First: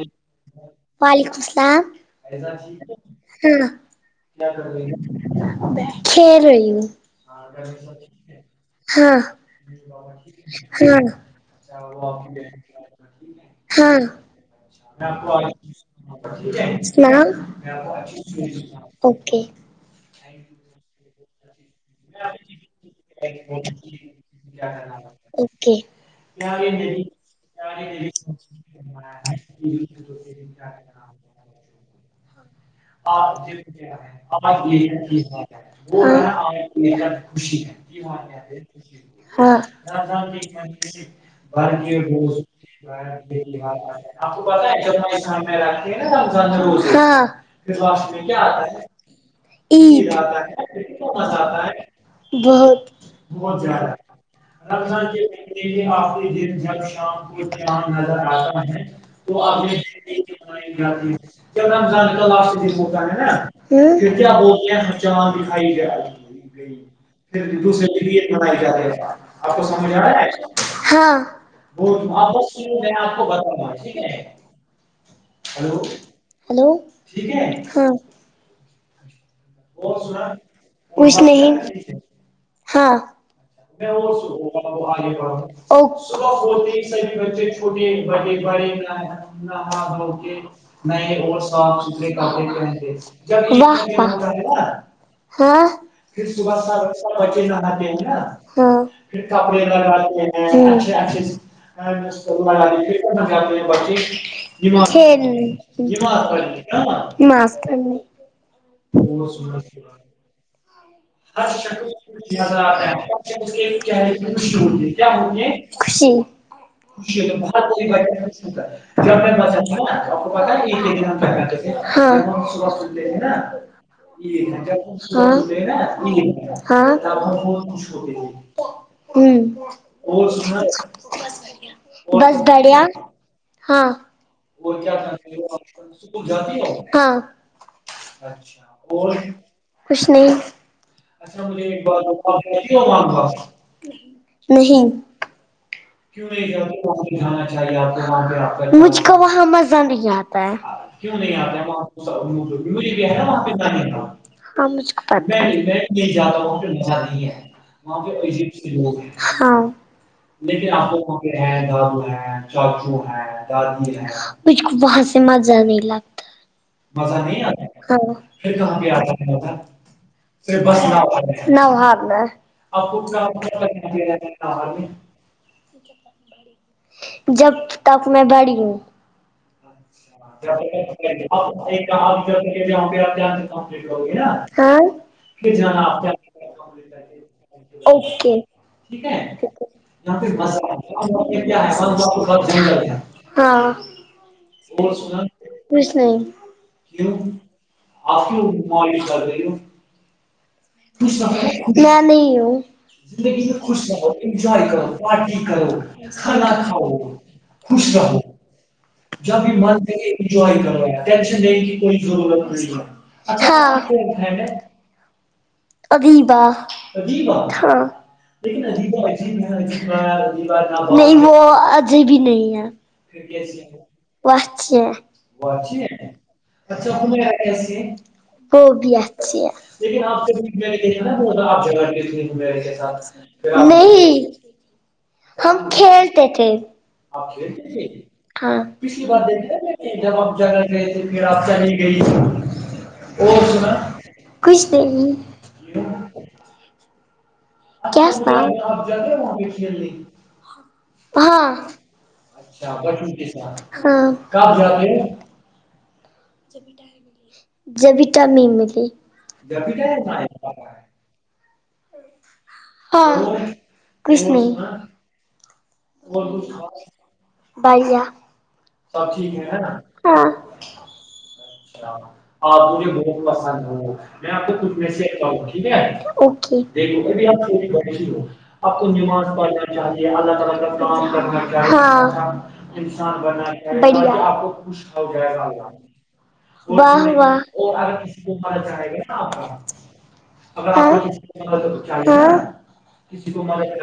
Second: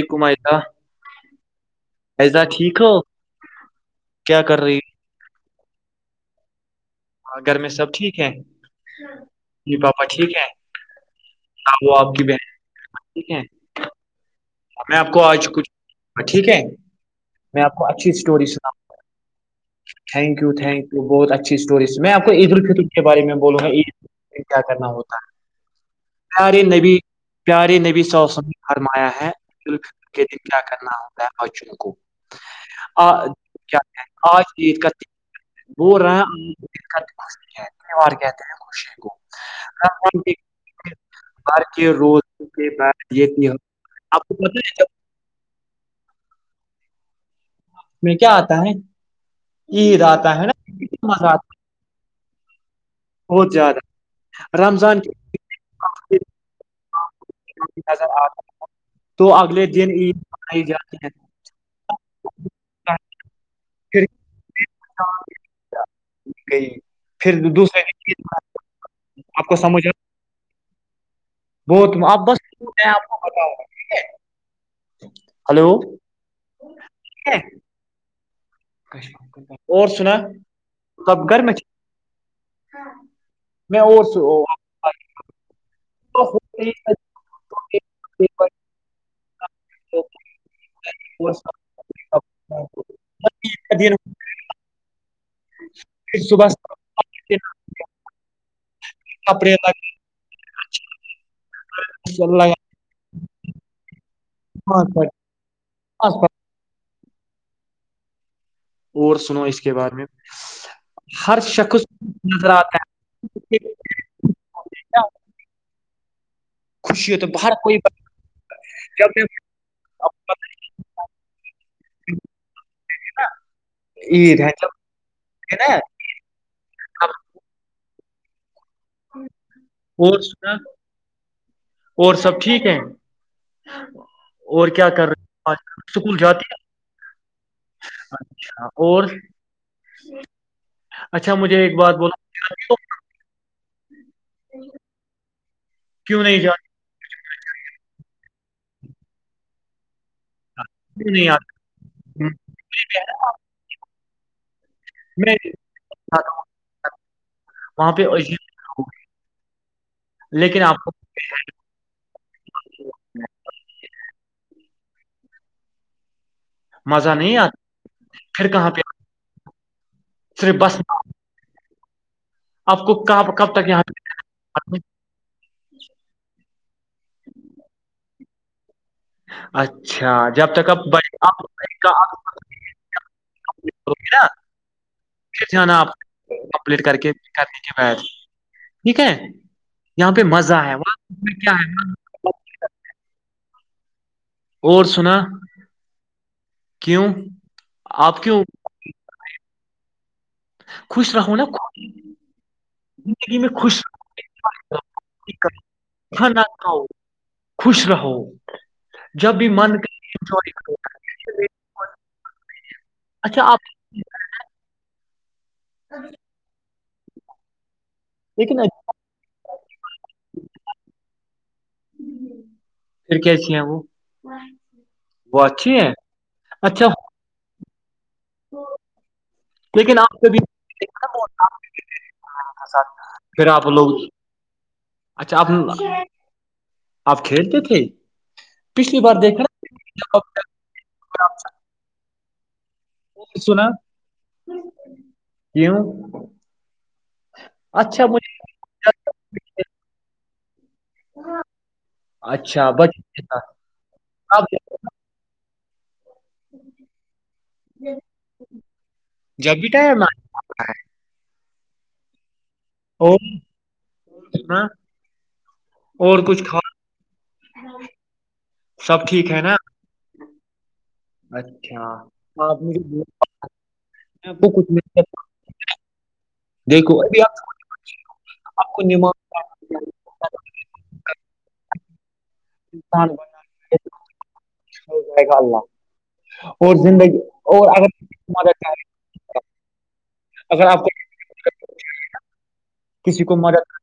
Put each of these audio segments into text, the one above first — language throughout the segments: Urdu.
ج کمارا [unintelligible] وعلیکم السلام ہاں ٹھیک ہو کیا کر رہی [unintelligible] کھیل رہ ہو؟ گھر میں سب ٹھیک ہے [unintelligible] ہاں جی پاپا ٹھیک ہے ہاں وہ آپ کی ا بہن [unintelligible] ٹھیک ہے [unintelligible] ہاں میں آپ مم کو آج کچھ ٹھیک ہے میں آپ کو اچھی اوکے [unintelligible] تھیک یو تنکیو بہت اچھا اچھی اسٹوریز سے میں آپ کو عید الفطر کے بارے میں بولوںا عید کیا کرنا ہوتا ہے اوکے پیارے نبی پیارے نبی صلی اللہ علیہ وسلم نے فرمایا ہے دن کیا کرنا ہوتا ہے بوں کو [unintelligible] کیا ہے آج عید کا دن بول رہا ہے آج عید کا دن خوشی ہے تہوار کہتے ہیں خوشی کو ہاں [unintelligible] رمضان کے اتوار کے روز کے بعد یہ تیوہار آپ کو پتا ہے سامنے ہےا اس میں کیا آتا ہے عید ہے آتا نا ہے کتنا مزہ آتا ہے بہت بہت زیادہ رمضان کے آخری دن جب شام کے شان نظر آتا ہے تو اگلے وہنے دن عید ج ب منائی جاتی ہے نا پھر کیا بتے کیا ہو ہیں دائی گئی پھر ھر دوسرے دن عید، مے آپ کو سمجھ آ ہاں وہ بہت آپ بس وپس میں آپ کو بتا بتاؤں گا دا ٹھیک ہے ہلو ہلو ہاں کش [inaudible] کھ نہیں ہاں میں اور سو- آگے پڑا سب بے چے بے بڑے ن اور صاف ستھرے کر د دن رہبا ہاں پھر صبح س نہاتے ہیں نا پھر کپڑے لگا لیے اچھے اچھے لگ لگا ہاں سر ہاں سر [unintelligible] مسکر نے [unintelligible] اور سنو اس کے بارے میں ہر شخص نظر رر ہے کہ آتا نا خ ہو خوشی ہو تو ب باہر کوئی ج جب میں نا سب کو پتاا عید یہ ہے جب ہے نا ہاں ہ اور سنا اور بس سب ٹھیک ہے بڑیا ہاں اور کیا کر رہے ہیں آج کل؟ اسکول جاتی ہے ہاں نا؟ اور کچھ نہیں اچھا مجھے ایک بات بولو کیوں نہیں کیوں نہیں جاتی مجھ کو وہاں مزہ نہیں آتا کیوں نہیں آتی آتاجھے وہاں پتنا نہیں تھاھ میں [inaudible] جا جاتا ہوں، رہا ہ م نہیں ہے وہاں وہ پہ پ ایج عجیب کے لوگ ہیںاں [inaudible] ہیں، لیکن دیکھیے آپ کو کوک ہے دار ہے [inaudible] مجھ کو وہاں سے مزہ نہیں لگتا [inaudible] مزہ نہیں آتا پھر کہاں پہ آتا ہے م پھر بس میں آ [inaudible] نا ح آپ کو کہاں کب تک یہاں پہ؟ میں [inaudible] بڑ [inaudible] جب تک میں بڑی ہوں اچ اچھا جب تک آپ بڑے آپ کا آپ جؤں گ سے کمپٹ کرو ہوگی نا [inaudible] [inaudible] پھر جانا آپ کمپلیٹ کر کے کرنے کے بعد اوکے ٹھیک ہے [inaudible] یہاں پہ مزہ ہے وہ میں کیا ہے [inaudible] ہاں [inaudible] اور سنا کچھ کیوں نہیں آپ کیوں [inaudible] معالش کر رہی ہو [inaudible] خوش رہو نا میں نہیں ہوں [inaudible] زندگی میں خوش رہو انجوائے رہو کرو پارٹی کرو کھانا کھاؤ [inaudible] خوش رہو جب بھی من سے انجوائے کرو ٹینشن دینے کی کوئی ضرورت نہیں ہے اچھا آپ اچا [inaudible] اگریباہ ہاں [inaudible] لیکن نہیں وہ اجھی بھی نہیں ہے [inaudible] پھر کیسی ہم [inaudible] اچھا ہے اچھا [inaudible] وہ بھی اچ ہے لیکن آپ کبھی دیکھا نا وہ ان آپ کے ج ساتھ؟ سات [inaudible] پھر آپ لوگ اچھا آپ ہم کھیلتے تھے آپ کھیلتے تھے ہاں پچھلی بار دیکھ جب آپ جگ گئے تھے پھر آپ چلی گئی نے سنا [inaudible] کچھ د [inaudible] کیوں [inaudible] اچھا کیا مجھے ہاں [inaudible] اچھا ش بچ ہاں [inaudible] جبٹا میں ملی جب بھی ٹائم آئے [inaudible] ہاں اور کرشنی [inaudible] سنا اور کچھ کھا بائیا سب ٹھیک ہے نا ہاں [inaudible] اچھا ا آپ مجھے بہت پسند ہو رہے میں ہیں آپ کو کچھ کٹنے سے نہیں ہ ٹھیک ہے [inaudible] دیکھو ابھی آپ چھوٹی بشی ہو آپ کو نماز پالا [inaudible] ال ال کرنااہ [inaudible] انسان بنا آپ کو خوش ہو جائے گا [inaudible] اور واہ بھی زندگی واہ [inaudible] اور اگر کسی کو مدد چاہیے اگر آپ کو کسی کو [inaudible] مدد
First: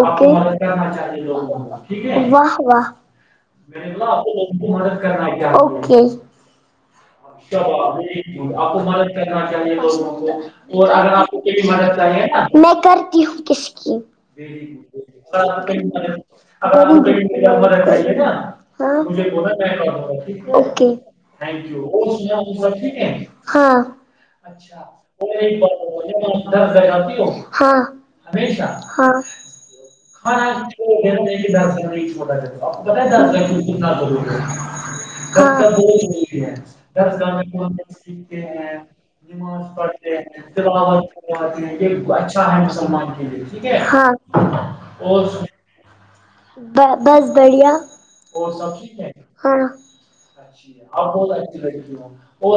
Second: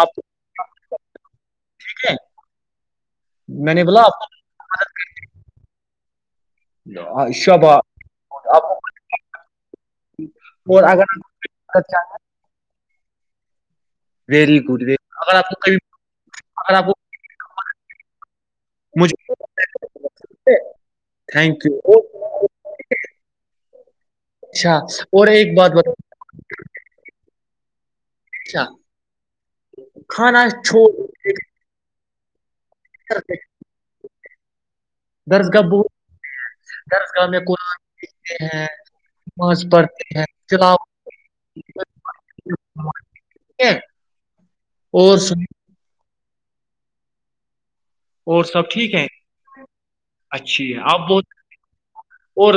آپ نا چاہیے لوگ واہ واہ میں نے بولا آپ [inaudible] کر اوکے [inaudible] [inaudible] آپ کو مدد کرنا چاہیے دووں کو [inaudible] اور آپ ماہ میں کرتی ہوں کس کی [inaudible] ویری گڈ اگر آ آپ کو کبھی [inaudible] اگر آپ کو ب چاہے مجھے نکے [inaudible] ھینک تھینک یو یوھیک ہے ہاں اچھا اور ایک بات بتا [inaudible] د ج ہاں [inaudible] اچھا ہشہ ہاں کھانا چھوڑ [inaudible] [inaudible] درسگاہ بہت درسگاہ میں کوتے ہیں نماز [inaudible] پڑھتے ہیں تلاوت ہے [inaudible] اور سن بس بڑیاب اور سب ٹھیک ہے ہاں اچھی ہے آپ وہ [inaudible] اور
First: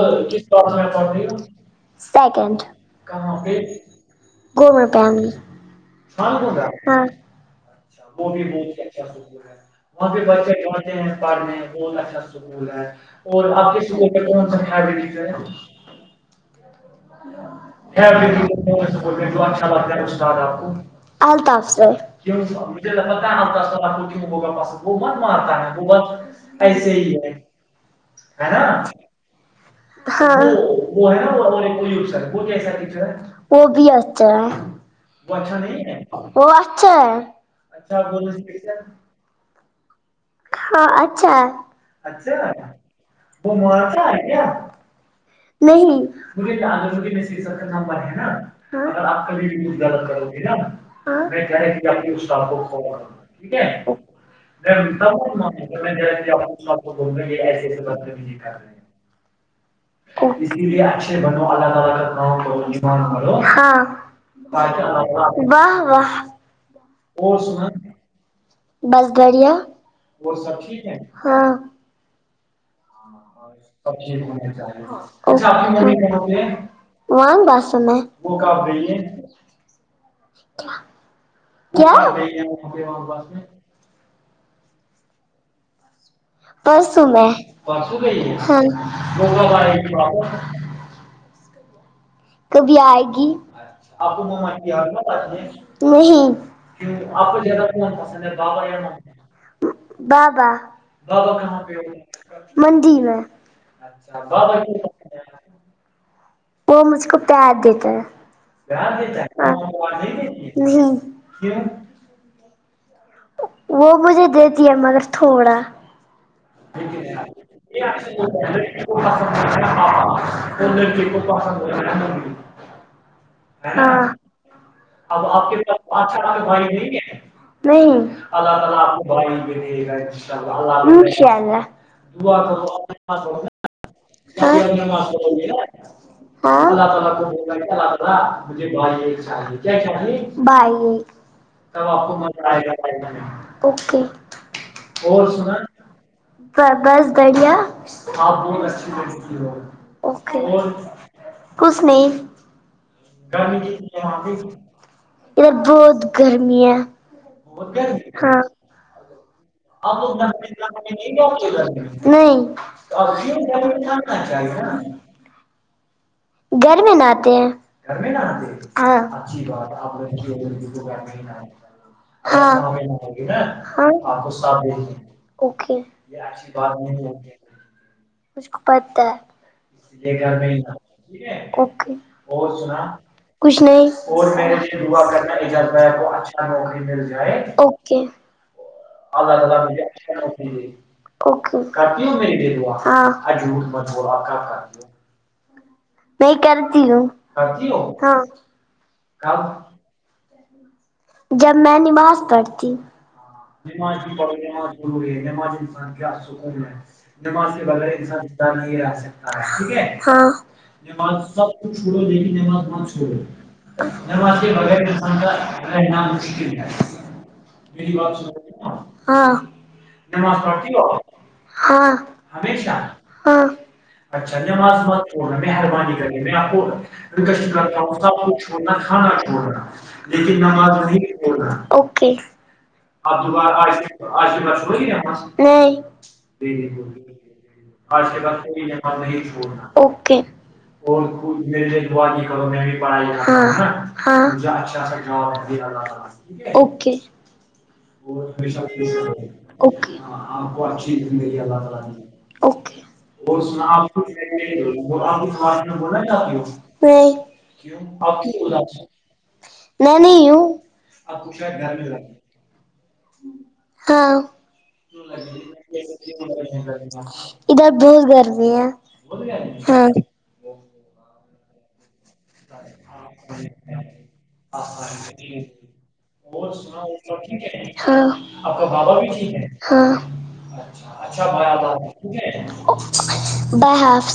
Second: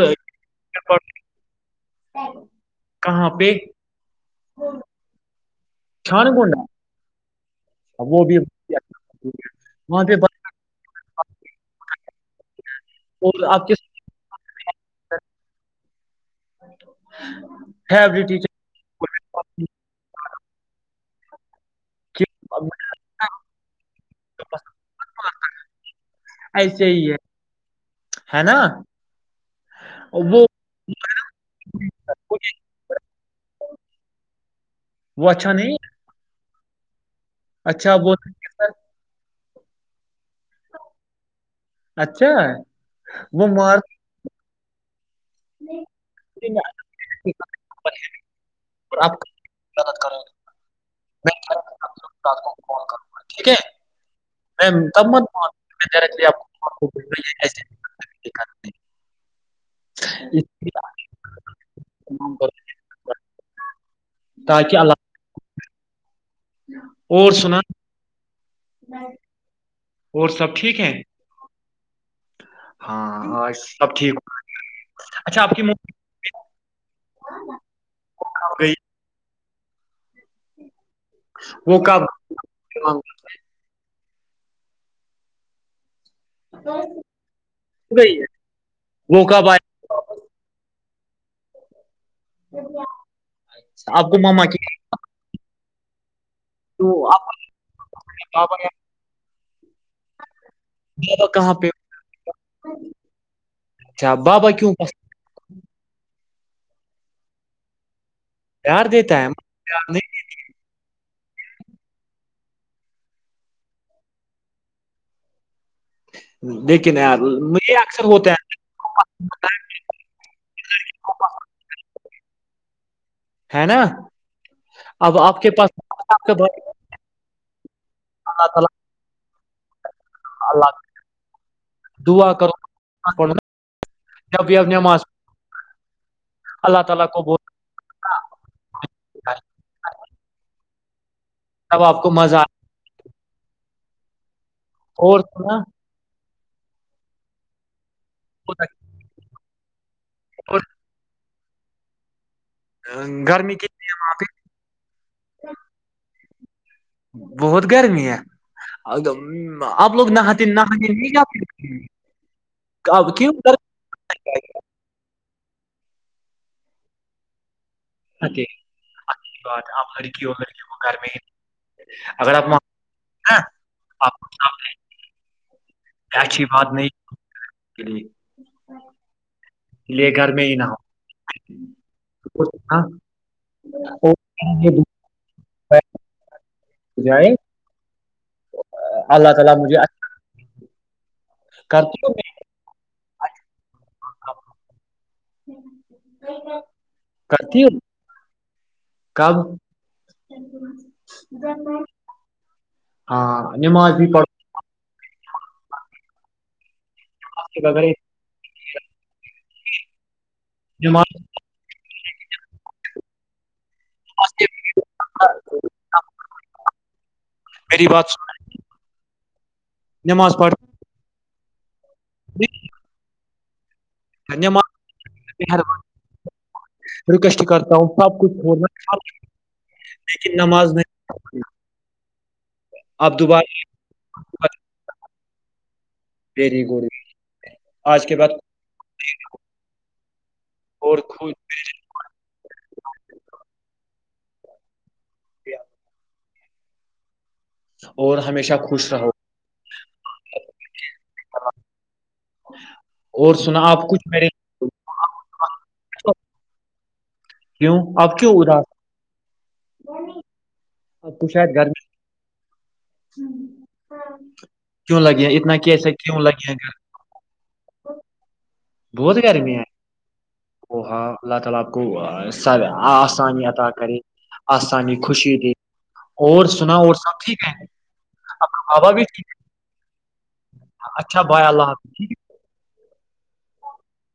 سیکنڈ کہاں پہ گورنمنٹ پرائمری چھان گنڈا وہ بھی بہت اچھا ہے وہاں پہ پڑھنے بہت اچھا اسکول ہے بس- اور آپ آ کے فیوریٹ ٹیچر [inaudible] [inaudible] [inaudible] ایسے ہی ہے ہے نا وہ وہ ہے نا کوئی سر وہ کیا ہے وہ بھی اچھا ہے وہ اچھا نہیں ہے اچھا وہ [inaudible] ہاں اچھا ہے اچھا ہے، وہ مرتا ہے کیا نہیں [inaudible] اگر آپ کبھی غلط بھیدت کریں کرو گے گی نا میں چاہے آپ [inaudible] سر کو کال فون کروں گا ٹھیک ہے ہے میں تب مت مان، میں ڈائریکٹلی آپ کو کال کروں گا، یہ ایسے نہیں [inaudible] [inaudible] اس کو اسی لیے اچھا بنو اللہ نام کرو، تعالی کا [inaudible] تاکہ اللہ واہ واہ [inaudible] اور سنا بس بڑیا اور سب ٹھیک ہے ہاں ہاں [inaudible] سب ٹھیک ہو۔ اچھا آپ کی ماں وہ کب گیے ہیں وہ کب ماما کیا پرسوں میں گئی ہے وہ کب آئے گی واپس کبھی آئے گی آپ کو ماما کی نہیں [inaudible] تو آپ کے بابا یا بابا کہاں پہ اچھا بابا [inaudible] کیوں بس وہ مجھ کو پیار دیتا ہے پیار دیتا ہے مگر نہیں کیوں وہ مجھے دیتی ہے مگر تھوڑا دیکھیے نہیں یہ اکثر ہوتا ہے [inaudible] ہے نا ہاں اب آپ کے پاس بھائی نہیں ہے نہیں ہے اللہ تعالی اللہ دعا کرو نماز پڑھو نا جب بھی آپ نماز اللہ تعالیٰ اپ بولتے کو [inaudible] [inaudible] مجھے بھائی ایک ہیں چاہیے کیا چاہیے بھائی تب آپ کو مزہ آئے گا اوکے اور سنا بس بڑھیا اور کچھ نہیں گرمی کتنی ہے وہاں ادھر بہت گرمی ہے بہت گرمی ہے اگر- آپ لوگ [inaudible] نہاتے نہانے نہیں جاتے اچھا آپ کیوں ہے گھر میں نا گھر میں نہاتے ہیں نہاتے ہیں؟ یہ بات آپ لڑکی اور لڑکے کو گھر میں ہی اگر آپ وہاں ہاں نا ہاں ہاں آپ کو اوکے کوئی اچھی بات نہیں کے لیے مجھے پتہ اس لیے گھر میں ہی ہے نہ اوکے ہو ہاں، اور یہ دعا کچھ بیٹھ ہو نہیں جائے اوکے اللہ تعالیٰ مجھے اچھا اوکے اوکے کرتی ہو میں ہاں کام [inaudible] نہیں کرتی ہوں کرتی ہوں ہاں کب جب میں نماز پڑھتی ہاں نماز بھی پڑو نماز نور ہے نماز انسان کا سکون ہے نماز کے بغیر انسان زندہ نہیں رہ سکتا ہے ٹھیک ہے ہاں نماز کو چھوڑو لیکن نماز مت چھوڑو نماز کے بغیر بغیر- انسان مشکل میری ہے بات سنو ہاں نماز پڑھتا ہاں ہاں ہوں نماز میں ہر وقت ریکویسٹ کرتا سب کچھ ہوں چھوڑنا اب کھانا چھوڑنا لیکن نماز سب نہیں کچھ پڑھنا چھوڑنا اوکے آپ دوبارہ ویری گڈ نہیں آج کے بعد اوکے اور خوش ہاں ہاں اوکے اور ہمیشہ خوش رہو اوکے اوکے نہیں اور سنا آپ کچھ میرے کیوں آپ کیوں اداس میں نہیں ہوں آپ کو شاید گرمی ہاں کیوں لگیا اتنا کیسے کیوں لگیا گھر ادھر بہت گرمی ہے بہت گرمی ہے ہاں او ہاں اللہ تعالی اپ کو آسانی عطا کرے آسانی خوشی دے اور سنا اور سب ٹھیک ہے ہاں ہاں بابا بھی ٹھیک ہے اچھا بھائی اللہ حافظ ٹھیک ہے بائے ہاف